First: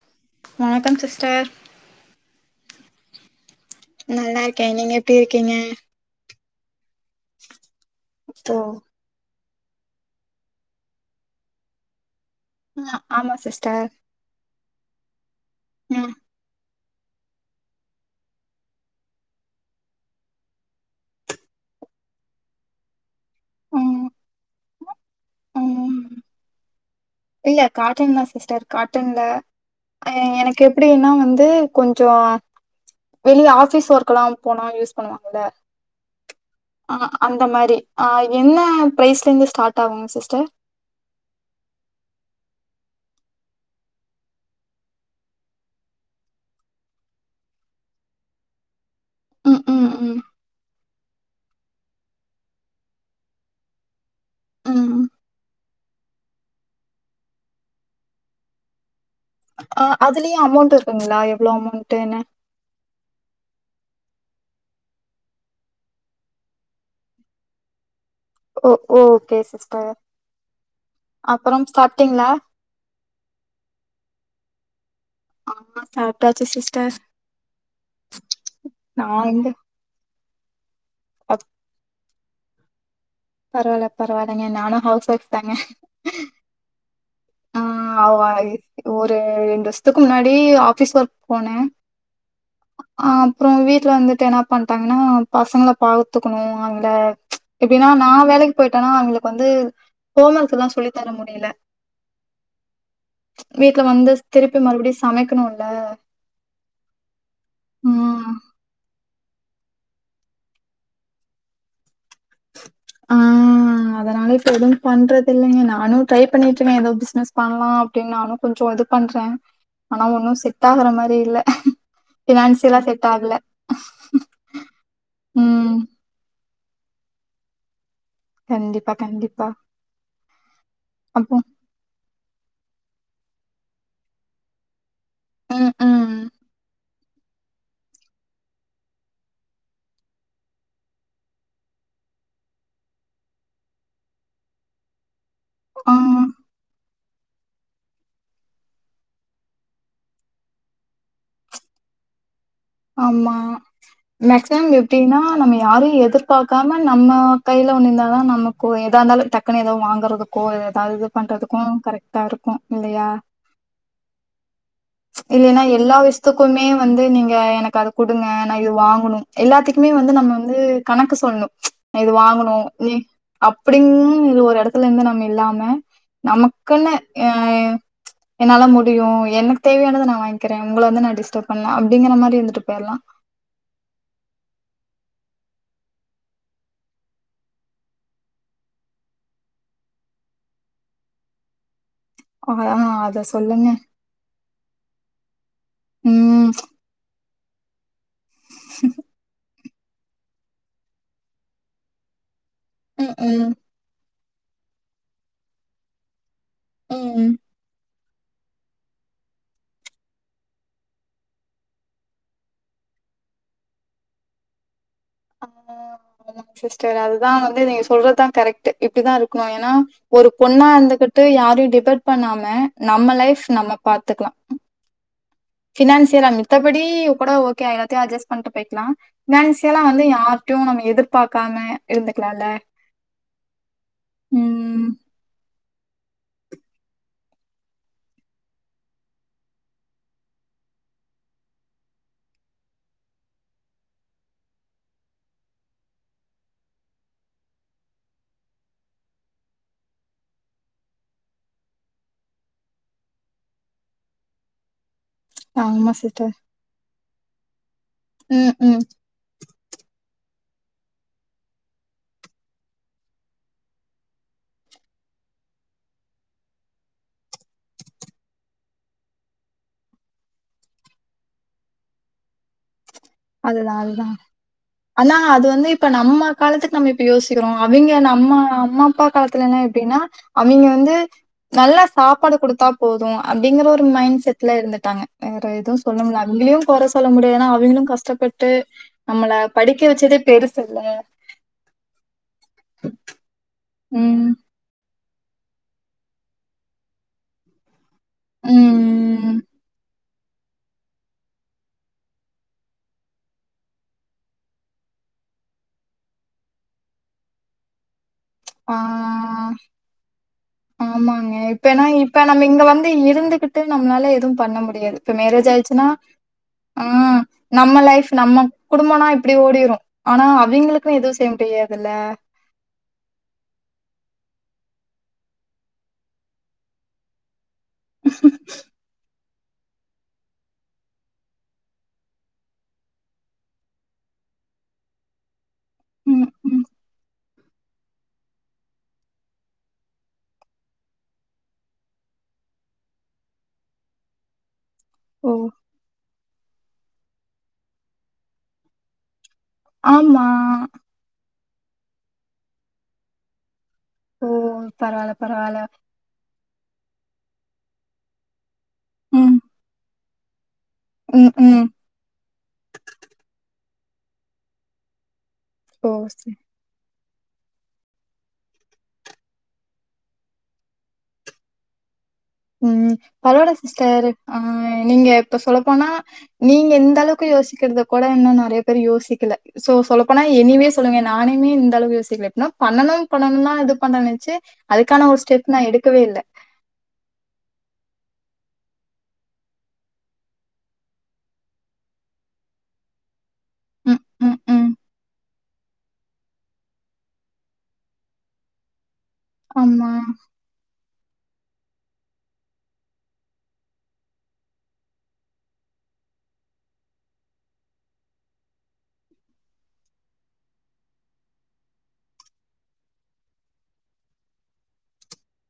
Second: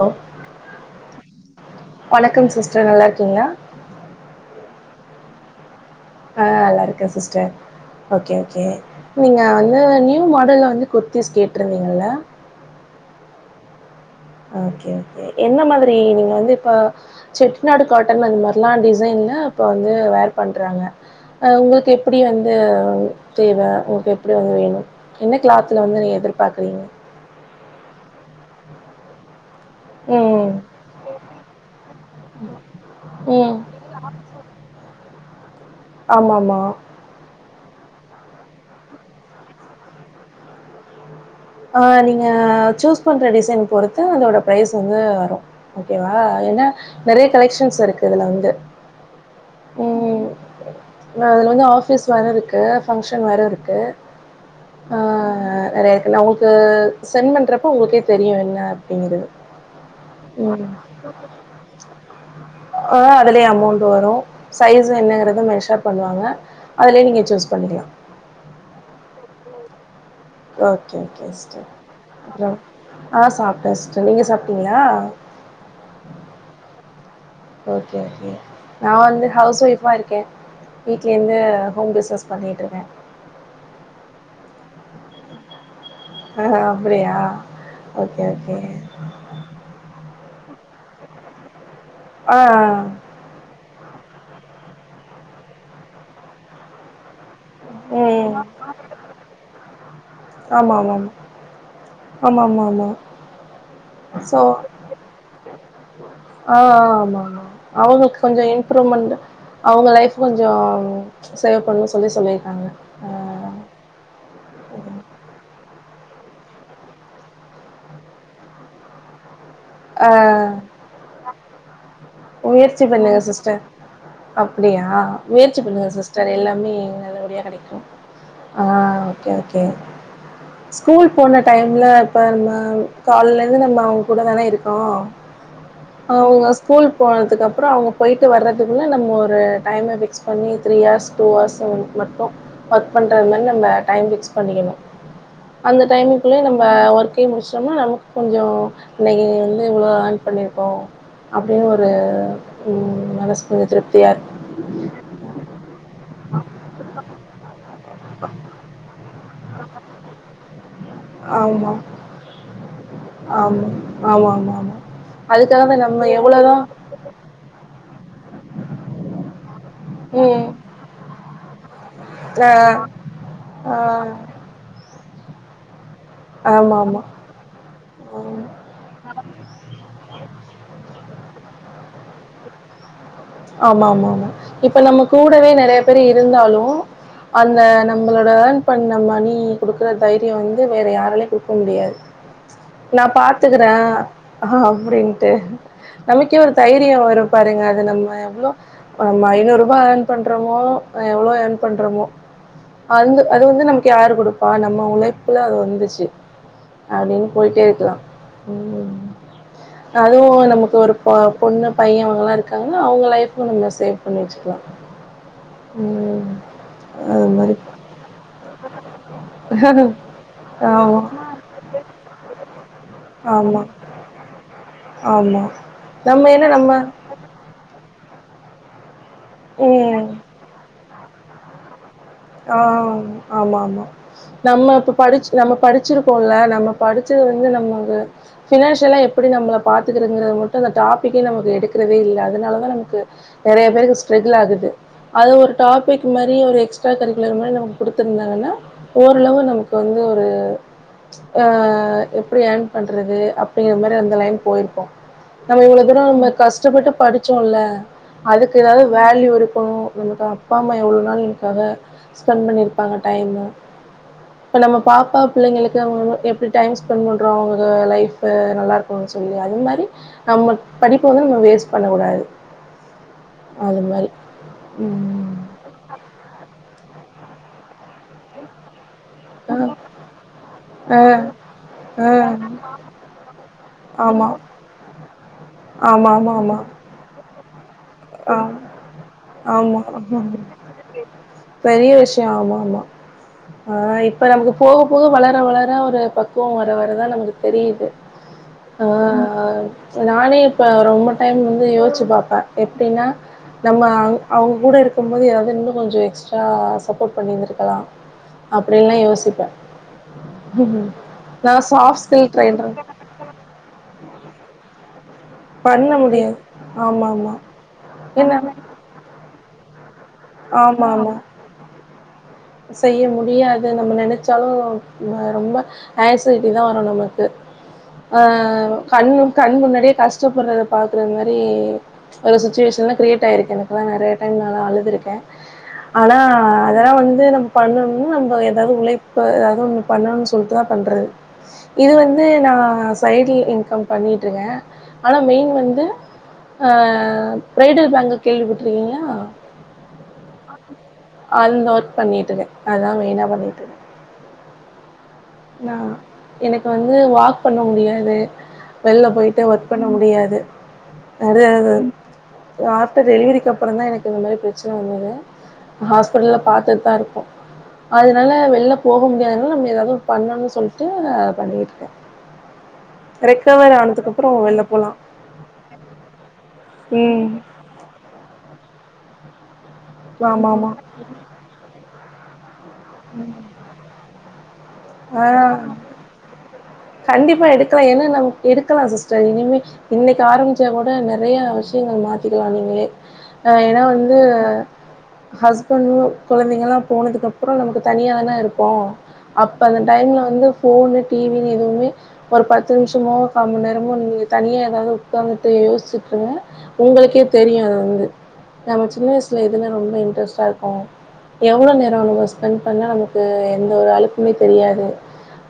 Hello வணக்கம் sister டர் நல்லா இருக்கீங்களா நல்லா இருக்கே நீங்க எப்டி இருக்கீங்க ஆ நல்லாருக்கே சிஸ்டர் ஓகே ஓ ஓகே நீங்க நா வந்து நியூ மாடல்ல வந்து குர்த்தீஸ் கேட்ருந்தீங்க இல்ல ஆமா சிஸ்டர் ஓகே ஓகே என்ன மாதிரி ம் நீங்க வந்து இப்ப செட்டிநாடு காட்டன் வந்த் மாரிலா டிசைன்ல இப்ப வந்து வேர் பண்றாங்க அ உங்களுக்கு எப்படி வந்து தேவை ம் உங்களுக்கு எப்படி வந்தது வேனு என்ன கிளாத்துல வந்து ம் நீங்க எதிர்பாக்குறீங்க இல்ல காட்டன் தான் சிஸ்டர் காட்டன்ல அ ம் எனக்கு எப்டின்னா வந்து கொஞ்சோ வெளியே ம் ஆபீஸ் ஒர்க்கெல்லா போனா யூஸ் பண்ணுவாங்கள ஆமாம் ஆமாம் ஆ அந்த மாரி ஆ என்ன பிரைஸ்லேந்து ஸ்டார்ட் ஆகுங் சிஸ்டர் நீங்க சூஸ் பண்ற டிசைன் பொறுத்து அதோடய ப்ரைஸ் வந்து வரும் ஓகேவா அது ஏன்னா நெறய கலெக்ஷன்ஸ் இருக்கு இதுல வந்து ம் ம் ம் உம்ம் அதுல வந்து ஆபீஸ் வேற இருக்கு பங்க்ஷன் வேற இருக்கு ம் ஆஹ நெறயா இருக்கு நான் உங்களுக்கு சென்ட் பண்றப்ப உங்களுக்கே தெரியு என்னப் படிங்கறது அ அதுலயு உம் அமௌண்ட் இருக்குங்களா எவ்ளோ அமௌண்ட்டுன்னு ஆஹ் அதுலயே அமௌண்ட் வரும் சைஸ்ஸு என்னங்கறத மெஷர் பண்ணுவாங்க அதுலயே நீங்க சூஸ் பண் பண்ணிக்ளா ஓ okay sister okay okay sister அப்பறம் சாப்ட்டீங்களா அப்றோ ஆஹ் சாப்டே சிஸ்டர் நீங்க சாப்டீங்களா ஆ சாப்டாச்சு சிஸ்டர் ஓகே ஓகே நா வந்து ஹவுஸ் ஒய்ஃபா இருக்கே வீட்லருந்தே ஹோம் பிஸ்னஸ் பண்ணிட்டுருக்கே பரவால்ல பரவால்லங்க நானு ஹௌஸ் ஒய்ஃப் தாங்க ஆ அப்டியா ஆஹ் ஓகே அவாய் ஓகே ஒரு ரெண்டு வருசத்துக்கு முன்னாடி ஆப் பிஸ் ஒர்க் போனே ஆஹ் ஆ வீட்டுல வந்துட்டு என்ன பண்ட்டாங்கன்னா பசங்கள பாத்துக்கணு அவங்கள நா ம் ஆமா வேலைக்கு போயிட்டேனா அவ்ளுக்கு வந்து ஹோம் ஒர்க்கல்லாம் ஆமா சொல்லி ஆமா தர முடியல ஆமா ஆமா ஆமா வீட்ல வந்து சோ திருப்பி மறுபடியும் சமைக்கணுல்ல ஆ ஆமா ஆமா அவங்களுக்கு ம். கொஞ்ச இம்ப்ரூவ்மெண்ட் அவங்க லைஃப் கொஞ்சோ சேவ் பண்ணணு சொல்லி சொல்லிருக்காங்க ஆ அதனால எதுவும் பண்றது இல்லைங்க நானும் ட்ரை பண்ணிட்டுருக்கே ஏதோ பிசினஸ் பண்ணலா அப்டின்னு நானு கொஞ்சோ இதுப் பண்றே ஆனா ஆ ஒன்னு செட் ஆகுற மாரி இல்ல ஃபினான்சியலா முயற்சி செட் பண்ணுங்க ஆகல. சிஸ்டர் அப்டியா முயற்சி ம். பண்ணுங்க சிஸ்டர் எல்லாம் பண்ணி நல்லபடியா கெடைக்கும் ஆ கண்டிப்பா, ஓகே கண்டிப்பா. ஓகே ஸ்கூல் அப்போ போன டைம்ல நம்ம காலைல இருந்து நம்ம அவங்க கூடதாணா இருக்கோ ம் ம். அவங்க ஸ்கூல் போனதுக்கப்புறோ அவங்க போயிட்டு வர்றதுக்குள்ள நம்ம ஒரு டைம ஃபிக்ஸ் பண்ணி த்ரீ ஹார்ஸ் டூ ஹார்ஸ் அவ்ங்ளுக்கு மட்டும் ஒர்க் பண்ற மாரி நம்ம டைம் பிக்ஸ் பண்ணிக்கணு அந்த ஆ டைமுக்குள்ளேயே நம்ம ஒர்க்கயு முடிச்சோம்னா நமக்கு கொஞ்சோ நெகிரம் இவ்ளோ ஆர்ன் பண்ணியிருக்கோம் அப்டின்னு ஒரு ம் ஆமா மனசு கொஞ்சோ திருப்தியா இருக்கு மேக்சிமம் எப்டின்னா நம்ம யாரையு எதிர்பாக்காம நம்ம கையில ஒண்ணு இந்தா தா நமக்கு ஏதா இந்தாலு டக்குனு ஏதாவது வாங்கறதுக்கோ ஏதாவது இது ஆமா பண்றதுக்கும் கரெக்ட்டா இருக்கும் இல்லையா? ஆமா ஆமா ஆமா ஆமா இல்லேன்னா அதுக்காக தா எல்லா நம்ம எவ்ளோதா விஷ்த்துக்குமே வந்து நீங்க எனக்கா த கொடுங்க நான் இது வாங்கணும் எல்லாத்துக்குமே வந்து நம்ம ம் வந்து கணக்கு சொல்ணு இது ஆ வாங்கணு நீ ஆ அப்டின்னு இது ஒரு இடத்துல இருந்து நம்ம இல்லாம ஆமா நமக்குன்னு ஆமா ஏ ஆமா என்னால முடியு எனக்கு தேவயானத நான் வாங்கிக்கிறே உங்கள வந்து நா டிஸ் டர்ப் பண்ணல அப்டிங்கிற மாரி இருந்துட்டு போயில்லா ஆமா ஆமா ஆமா இப்ப நம்ம கூடவே நெறைய பேர் இருந்தாலு அந்த நம்மளோட ஆர்ன் பண்ண மணி கொடுக்குற தைரியம் வந்து வேற யாராலயு குடுக்க முடியாது ஆ நான் அத பாத்துக்கற சொல்லுங்க அப்டின்ட்டு நமக்கே ம் ஒரு தைரியோ வரும் பாருங்க அது நம்ம எவ்ளோ நம்ம ஐநூற் ருபா எர்ன் பண்றோமோ எவ்ளோ எர்ன் பண்றமோ ம் அந்து அது ம் வந்து நமக்கு யாரு கொடுப் பா நம்ம உழைப்புல அது வந்துச்சு அப்டின்னு ம் போயிட்டே இருக்கலா ம் அதுவு நமக்கு ஒரு பொண்ணு பையன் அவங்கல்லா இருக்காங்க ன்னா அவுங்க லைஃப்பு நம்ம சேவ் பண்ணி வச்சுக்கலா [inaudible] சிஸ்டர் அதுதா வந்து நீங்க சொல்றத்தா கரெக்ட் இப்டித்தான் இருக்கணு ஏன்னா ஒரு பொண்ணா ஆமா, இருந்துகிட் யாரையும் டிபர் பண்ணாம நம்ம லைப் ஆமா, நம்ம பாத்துக்கலா ஆமா. பினான்சியர் நம்ம அஹ ஏன்னா நம்ம மித்தபடி கூட ஓகே எல்லாத்தையும் அட்ஜஸ்ட் பண்ணிட்டு போயிக்கலா பினான்சில வந்து ம். யார்டயும் நம்ம எதிர்பாக்காம ஆ ஆமா ஆமா நம்ம ம் இப்ப படிச்ச நம்ம படிச்சிருக்கோம்ல நம்ம படிச்சது வந்து நம்ம பினான்சியலா எப்படி நம்மளை பாத்துக்கறங்கிறது மட்டும் அந்த டாபிக்கே நமக்கு எடுக்கிறதே இல்லை அதனாலதா நமக்கு நிறய பேருக்கு ஸ்டரகுள் ஆகுது அது ஒரு டாபிக் மாரி ஒரு எக்ஸ்ட்ரா கரிக்குலர் மாதிரி நமக்கு குடுத்துருந்தாங்கன்னா ஓரளவு நமக்கு வந்து ஒரு ஆ எப்படி ஏர்ன் பண்றது அப்படிங்கிற மாரி அந்த லைன் போயிருப்போ நம்ம இவ்வளவு ஆமா தூர நம்ம சிஸ்டர் கஷ்டப்பட்டு படிச்சோல ம் அதுக்கு ஏதாவது ம் வேல்யூ இருக்கணு நமக்கு அப்பா அம்மா எவ்ளோ நாள் காக ஸ்பெண்ட் பண்ணியிருப்பாங்க டைமு இப்ப நம்ம பாப்பா பிள்ளைங்களுக்கு அவங்க எப்படி டைம் ஸ்பெண்ட் பண்றோ அவங்க லைப் நல்லா இருக்கு சொல்லி அது மாரி நம்ம படிப்ப வந்து நம்ம வேஸ்ட் பண்ணக்கூடாது அதுதா அது அதுதா மாதிரி ஆனா அது வந்து இப்ப நம்ம காலத்துக்கு நம்ம இப்போ யோசிக்கிறோ அவிங்க நம்ம அம்மா அப்பா காலத்துல எப்புடின்னா அவிங்க வந்து நல்லா சாப்பாடு குடுத்தா போது அப்புடிங்கற ஒரு மைண்ட் ஆமாம் செட்ல இருந்துட்டாங்க வேற எ து சொல்ல ஆமாம் முல்ல ஆமாம் அவிங்களையு ஆமாம் கொர சொல்ல முடியாதுன்னா அவிங்களு கஷ் ஆ கஷ்டப்பட்டு நம்மள படிக்க வச்சதே ஆமாம் பெருசு இல்ல பெரிய விஷயோ ஆமா ஆமா இப்போ ம். நமக்கு போக போக வளர வளர ஒரு பக்குவோ வர வர தா நமக்கு தெரியுது ஆ ம். ஆ நானே இப்ப ரொம்ப டைம் வந்து யோசிச்சு பாப்பே எப்புடின்னா நம்ம அவு அவுங்க கூட இருக்கு போது ஏதாவது இன்னு கொஞ்சோ எக்ஸ்ட்ரா சப்போர்ட் பண்ணியிருந்திருக்கலா ஆ. அப்படின்ல்லா யோசிப்பே ஆமாங்க நா இப்ப என்னா சாஃப்ட் இப்ப ஸ்கில் நம்ம இங்க ட்ரைனர் வந்து இருந்துகிட்டு நம்மளால எதுவு பண்ண முடியாது இப்ப மேரேஜ் ஆயிடுச்சுன்னா பண்ண முடியாது ஆ ஆமா ஆமா நம்ம லைப் என்ன நம்ம குடும்பனா இப்பிடி ஓடிரு ஆனா ஆமா அவிங்களுக்கு ஆமா எதுவு செய்ய முடியாதில்ல செய்ய முடியாது நம்ம நினைச்சாலு ரொம்ப ஆசிட்டி தான் வரு நமக்கு அ கண்ணும் கண் முன்னாடியே கஷ்டப்படுறத பாக்குற மாரி ஒரு சிச்சுவேஷன்லா கிரியேட் ஆயிருக்கு எனக்குலா நிறைய டைம் ந எல்ல அழுது இருக்கே ஆனா ம், ம். அதெல்லா வந்து து நம்ம பண்ணணு நம்ம ஏதாவது உழைப்பு எதா ஒன்னு பண்ணணும்னு சொல்லிட்டுதா பண்றது இது வந்து வந்து நான் சைடில் இன்கம் பண்ணிட்டுருக்கே ஆனா ஓ! மெயின் வந்து அ பிரைடில் பேங்குல் கேள்விப்பட்டிருக்கீங்களா ஆமா அந்த ஒர்க் பண்ணிட்டு இருக்கே அதான் மெயினா பண்ணிட்டுக்கே ஓ பரவால பரவால எனக்கு வந்து வாக் பண்ண முடியாது வெளில ம், போயிட்டு ஒர்க் பண்ண முடியாது ம், இது ம். ஆப்டர் டெலிவரிக்கு அப்றோ தான் எனக்கு இந்த மாரி பிரச்சன வந்தது ஓ! சரி. ஹாஸ்பிட்டல்ல பாத்ததுதா இருகோ அதனால வெளில போக முடியாதுனால நம்ம ஏதாவது பண்ணும்னு சொல்லிட்டு பண்ணிட்டுயிருக்கே ம் பரவாயில்லை சிஸ்டர் ஆனதுக்கப்புறோ வெளில ஆஹ போலா நீங்க இப்ப சொல்லப்போனா நீங்க இந்த ம் அளவுக்கு யோ சிக்கிறது கூட இன்னும் நிறைய யோசிக்கல சோ சொல்லப்போனா ஆமா எனிவே ஆமா சொல்லுங்க நானுமே இந்த அளவு யோசிக்கல இப்பனா பண்ணனு பண்ணணு தான் இது பண்றேச்சு அதுக்கான ஒரு ஆ ஸ்டெப் நான் எடுக்கவே இல்ல கண்டிப்பா எடுக்கலா ஏன்னா நம் எடுக்கலா சிஸ்டர் இனிமே இன்னைக்கு ஆரம்பிச்சா கூட நிறைய விஷயங்கள் திக்கலா நீங்களே ஏன்னா ம், வந்து ம், ம். ஹஸ்ப பண்டு குழந்தைங்கள்லா போனதுக்கப்றோ நமக்கு தனியாக தானா இருப்போ அப்ப அந்த ஆமா. டைம்ல வந்து ஃபோனு டிவின்னு எதுவுமே ஒரு பத்து நிமிஷமோ ஒரு கா மண்நேரமோ நீங்க தனியா ஏதாவது உக்காந்துட்டு யோசிச்சுட்டுருங்க உங்களுக்கே தெரியு அது வந்து நம்ம சின்ன வயசுல எதுல ரொம்ப இன்ட்ரெஸ்ட்டா இருக்கோ எவ்ளோ நேரோ நம்ம ஸ்பெண்ட் பண்ணா நமக்கு எந்த ஒரு அழுப்புமே தெரியாது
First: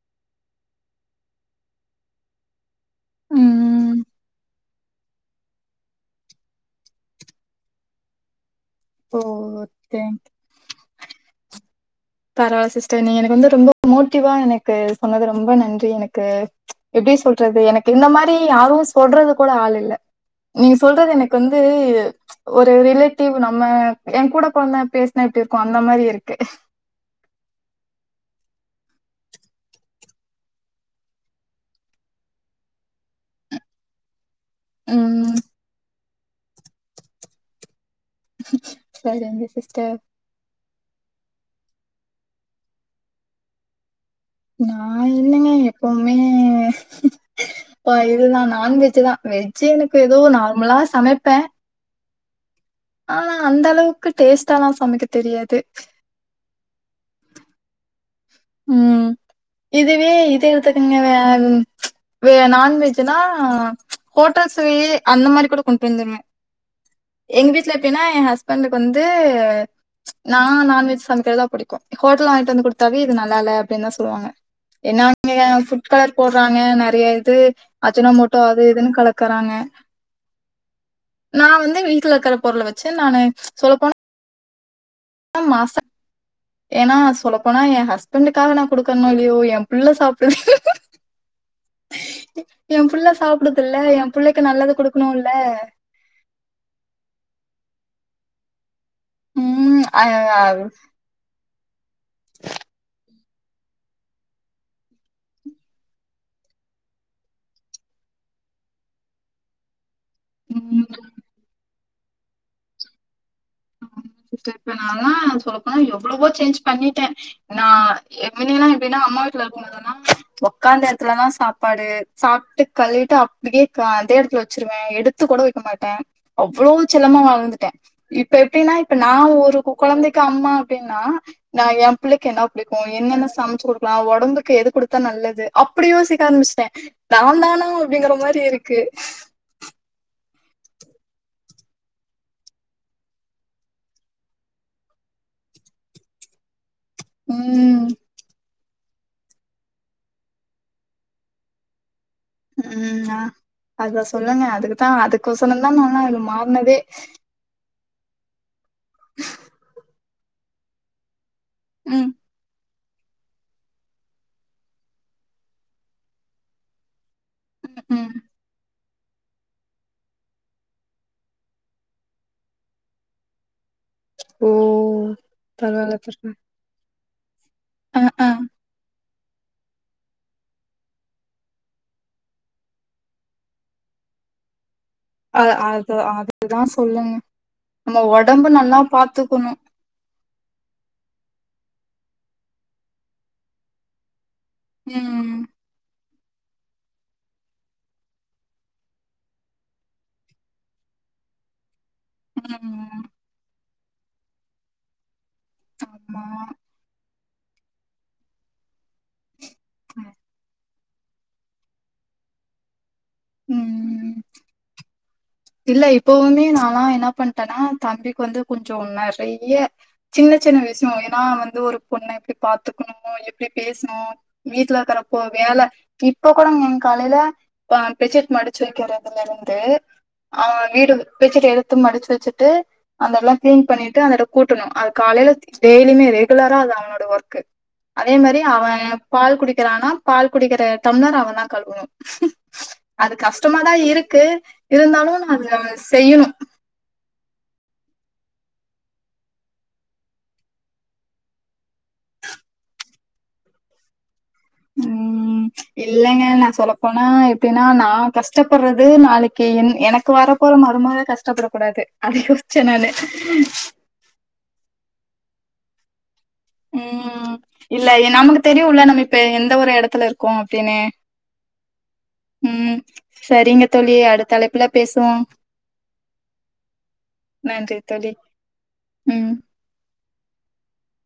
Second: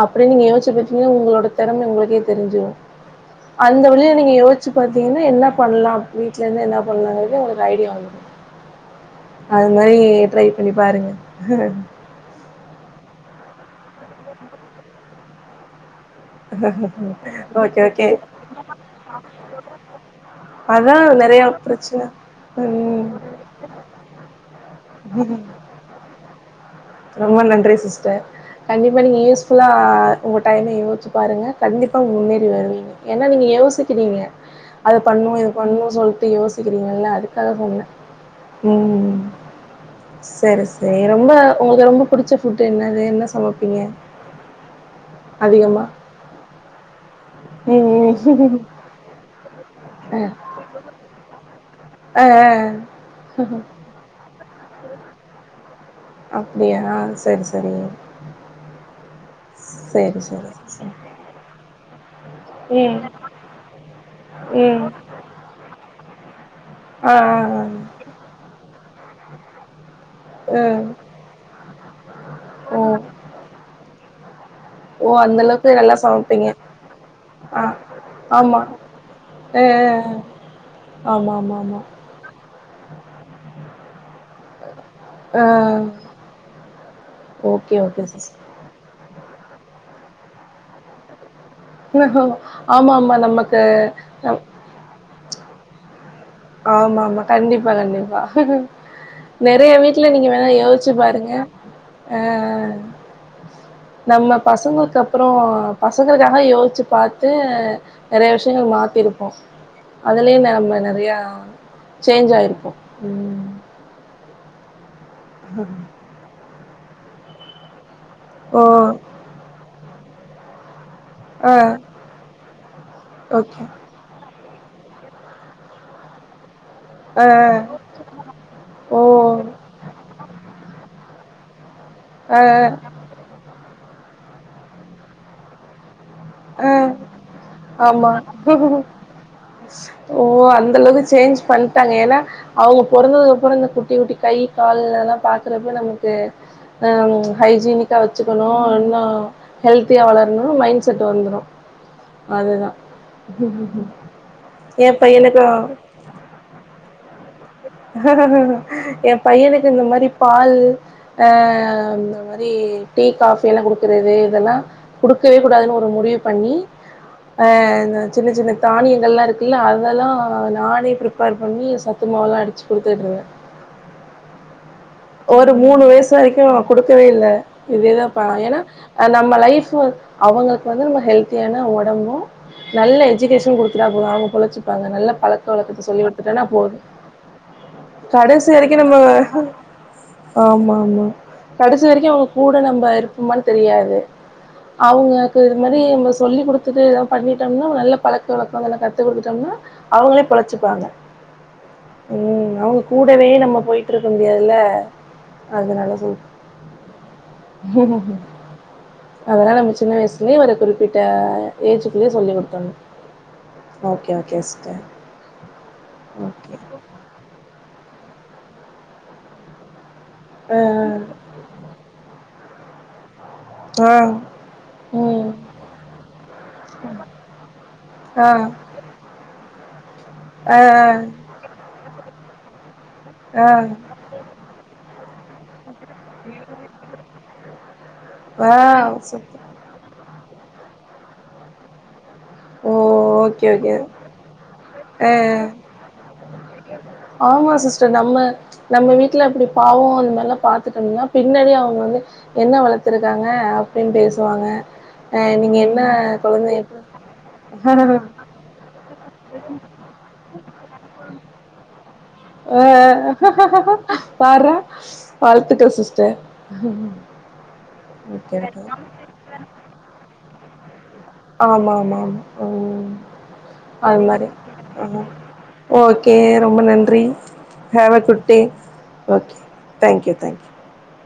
அப்டின்னு நீங்க யோசிச்சு பாத்தீங்கன்னா உங்களோட தெறம உங்களுக்கே தெரிஞ்சிரு அந்த ம். வழியில நீங்க யோசிச் ச்சு பாத்தீங்கன்னா என்ன பண்லா வீட்லேருந்தே என்ன பண்லாங்கதே உங்களுக்கு ஐடியா வந்துரு ஓ! அது மாரி தேங்க் ட்ரை பண்ணி பாருங்க பரவால்ல சிஸ்டர் நீங்க எனக்கு வந்து ரொம்ப மோட்டிவா எனக்கு சொன்னது ரொம்ப நன்றி எனக் க்கு எப்டி சொல்றது ஓகே எனக்கு இந்த ஓகே மாரி யாரு சொல்றதுக் கூட ஆள் இல்ல நீங்க அதா சொல்றது எனக்கு நெறைய வந்து பிரச்சன ஒரு ம் ரிலேட்டிவ் நம்ம எங்கூட புன்னா பேசுனா எப்டி இருக்கு அந்த மாரி இருக்கு ரொம்ப நன்றி சிஸ்டர் கண்டிப்பா நீங்க யூஸ்ஃபுல்லா உங்க டைம யோசிச்சு பாருங்க கண்டிப் எப்ப முன்னேறி வருவீங்க ஏன்னா நீங்க யோசிக்கிறீங்க அது பண்ணுவோ ம் இது பண்ணுன்னு சொல்ட்டு யோசிக்கிறீங்கல்ல அதுக்காக சொன்ன ம் சரிங்க சிஸ்டர். சேரி சேரி ரொம் ரொம்ப உங்களுக்கு ரொம்ப புடிச்ச ஃபுட்டு என்னது என்ன சமப்பீங்க நா என்னங்க எப்போவுமே ஆ ம் இதுதா ம் நாண்வெஜ்ஜுதா வெஜ்ஜு எனக்கு ஏதோ நார்மலா சமைப்ப ஆ ஆ ஆ ஆனா அந்தளவுக்கு டேஸ்ட்டலா சமைக்கத் தெரியாது அப்டியா செரி செரி ம் இதுவே இது சரி சரி. இழுத்ததுங்க வேற ம் வே ம் நாண்வெஜ்ஜுனா ஹோட்டல் ம் சுவையே அந்த மாரி கூட கொண்டு வந்துருவே ஆ எங்க ஆ வீட்ல எப்டின்னா ஏ ஹஸ்பண்டுக்கு வந்து நா ஆ ம் நாண்வெஜ் சமைக்கிறதுதா புடிக்கு ஹோட்டல்ல வாங்கிட்டு வந்து குடுத்தாவே ம் இது நல் அப்டின்னு தா சொல்லுவாங்க ஓ எல்லாமே அந்த தாங்க அளவுக்கு ஃபுட் நல்லா கலர் சமைப்பீங்க போட்றாங்க நறைய இது அஜனோ மோட்டோ அது இதுன்னு கலக்கறாங்க ஆ ஆ ஆ நா வந்து வீட்ல இருக்கற பொருள வச்சி நானு சொல்லப் போனா ஆ மாச ஏனா சொல்லப் போனா ஓகே ஏ ஓகே சிஸ் ஹஸ்பண்டுக்காக நா குடுக் கண்ணாலியோ ஏ புள்ள சாப்டு ஏ ஆமா புள்ள ஆமா நமக்கு சாப்டுதுல்ல ஏ புள்ளைக்கு நம் நல்லது குடுக்கணுல்ல ஆமா ஆமா கண்டிப்பா கண்டிப்பா நெறைய ம் அ வீட்ல நீங்க வேணா யோசிச்சி பாருங்க ஆ ஆ நம்ம பசங்களுக்கு அப்பறோ பசங்களுக்காக யோசிச்சி பாத்து நெறைய விஷயங்கள் மாத் இருப்போ அதுலயு நம்ம ம் நெறையா சேஞ்ச் ஆயிருப்போ ம் திருப்பி நான்லா சொல்லப் போனா எவ்வளவோ சேஞ்ச் பண்ணிட்ட நா ஏ ஓ புள்ளங்கல்லா எப்பின்னா அம்மா வீட்ல இருக்கு இல்லேன்னா ஒக்காந்த எடத்துலதா ஆ சாப்பாடு சாப்ட்டு கழுவிட்டு ஓகே அப்டியே க அதே எடத்துல வச்சிருவே எடுத்துக் கூட வக்க மாட்ட அவ்ளோ செல்லமா ஆ வளந்துட்ட இப் எப்டின்னா இப்ப நா ஓ ஒரு கொழந்தைக்கு அம்மா அப்டின்னா நா ஏ புள்ளைக்கு ஆ என்ன புடிக்கு என்னென்ன சமச்சி குடுக்கலா ஒடம்புக்கு எது குடுத்தா நல்லது அப்டி யோசி திடக்க ஆரம்பிச்சிட்ட ஆ நான் தானா ஆமா அப்டிங்கற மாரி இருக்கு ஓ அந்தளவுக்கு சேஞ்ச் பண்ட்டாங்க ஏனா அவுங்க பொறந்ததுக்கு அப்புறோ இந்த குட்டி குட்டி கை கால்லலா பாக்குறப்ப நமக்கு ஆ ம் ஹைஜீனிக்கா வச்சிக்கணு இன்னனு ஹெல்தியா வளரணு மைண்ட் செட்டு வந்துரு அதுதா அதுவ சொல்லுங்க அதுக்குதா எ பையனுக்கு அதுக்கோசனந்தா நான்லா இது மாறுனதே என் பையனுக்கு இந்த மாரி பால் ஹ ம் அந்த மாரி டீ காஃபி லா குடுக்கறது இதெல்லா குடுக்கவே கூடாதுன்னு ஒரு முடிவு பண்ணி ஆஹ் ம் சின்ன சின்ன தானியங்கள் லா இருக்குல அதல்லா நானே பிரிப்பேர் பண்ணி சத்துமாவு லா எடுத் குடுத்துவிட்ருவ ஓ ஒரு மூணு பரவால்ல வயசு பரவா வரைக்கு குடுக்கவே இல்ல அ இதேதா அ பழ ஏனா நம்ம லைஃப் அவங்களுக்கு வந்து நம்ம ஹெல்த்தியான ஒடம்பும் நல்ல எஜுகேஷன் குடுத்துட்டா போது அவங்க பொளச்சிப் பாங்க நல்ல அ பழக்க வழக்கத்த அது சொல்லி குடுத்துட்டன்னா அதுதா போதும் சொல்லுங்க நம்ம கடைசி ஒடம்பு வரைக்கு நல்லா நம்ம பாத்துக்கணு ஆமா ஆமா கடைசி வரைக்கு அவங் கூட நம்ம இருப்பமான்னு தெரியாது அவங்ககு ம் இது மாரி நம்ப சொல்லி குடுத்துட்டு ஏதாவது பண்ணிட்டம்னா நல்ல பழக்க வழக்கங்கள அதெல்லா கத்து குடுத்துட்டம்னா அவங்களே பொழச்சிப்பாங்க உம் அவ்ங்க ம் கூடவே நம்ம போயிட்டு இருக்க முடியாதுல அதனால செர் ஆமா அதல்லா நம்ம சின்ன வயசுலயே ஒரு குறிப்பிட்ட ஏஜுக்குலயே சொல்லி குடுத்தண்ணு ஓகே ம் ஓகே சிஸ்டர் இல்ல இப்பவுமே ஓகே நான்லா என்ன பண்ட்டன்னா தம்பிக்கு வந்து கொஞ்சோம் நெறைய சின்ன சின்ன விஷயம் ஆ ஏன்னா வந்து ஒரு பொண்ண எப்டி பாத்துக்கணும் எப்டி ஆ பேசுனு வீட்டுல இருக்கறப்போ ம் வேல இப்ப கூடங்க மேம் காலையில ஆ பெச்சிட் மடிச்சு வைக்கறதுல இருந்து அவ ஆ வீடு பெச்சிட் எடுத்து மடிச்சி வச்சுட்டு அந்தெல்லாம் ஆ ஆ கிளீன் பண்ணிட்டு அதோட கூட்டணு அத் காலைல டெய்லியுமே ரெகுலரா அது அவனோட ஒர்க்கு அதே மாரி அவ வாவ் பால் சூப்பர் குடிக்கிறானா பால் குடிக்கிற டம்ளர் அவன்தா கழுவணு ஓ அது ஓகே கஷ்டமாதா ஓகே இருக்கு இருந்தாலு ஆ நா ஆ அத செய்யணு ஆமா சிஸ்டர் நம்ம நம்ம வீட்டுல இப்டி பாவோ அந்த மாரெல்லா பாத்துட்டன்னா பின்னாடியே அவுங்க வந்து என்ன வளர்த்துருக்காங்க அப்டின்னு பேசு வாங்க ஹ ம் நீங்க என்ன கொழந்தை எனா நா கஷ்டப்பறது நாளைக்கு என் எனக்கு வர போற மறுமக கஷ்டப்பட கூடாது அத யோசிச்சே நானு ஆஹ் பார்றா வாழ்த்துக்கள் சிஸ்டர் உம் இல்ல ஓகே நமக்கு ஓகே. தெரியுல்ல நம்ம இப்ப எந்த ஒரு எடத்துல இருக்கோ அப்டின்னு ஆமா ஆமா ஆமா. உம் ம் சரிங்க தோழி அது மாரி. அடுத்த அழைப்புல ஆ பேசுவோ ஓகே ரொம்ப நன்றி நன்றி ஹாவ தோழி குட்டே ம் okay thank you thank you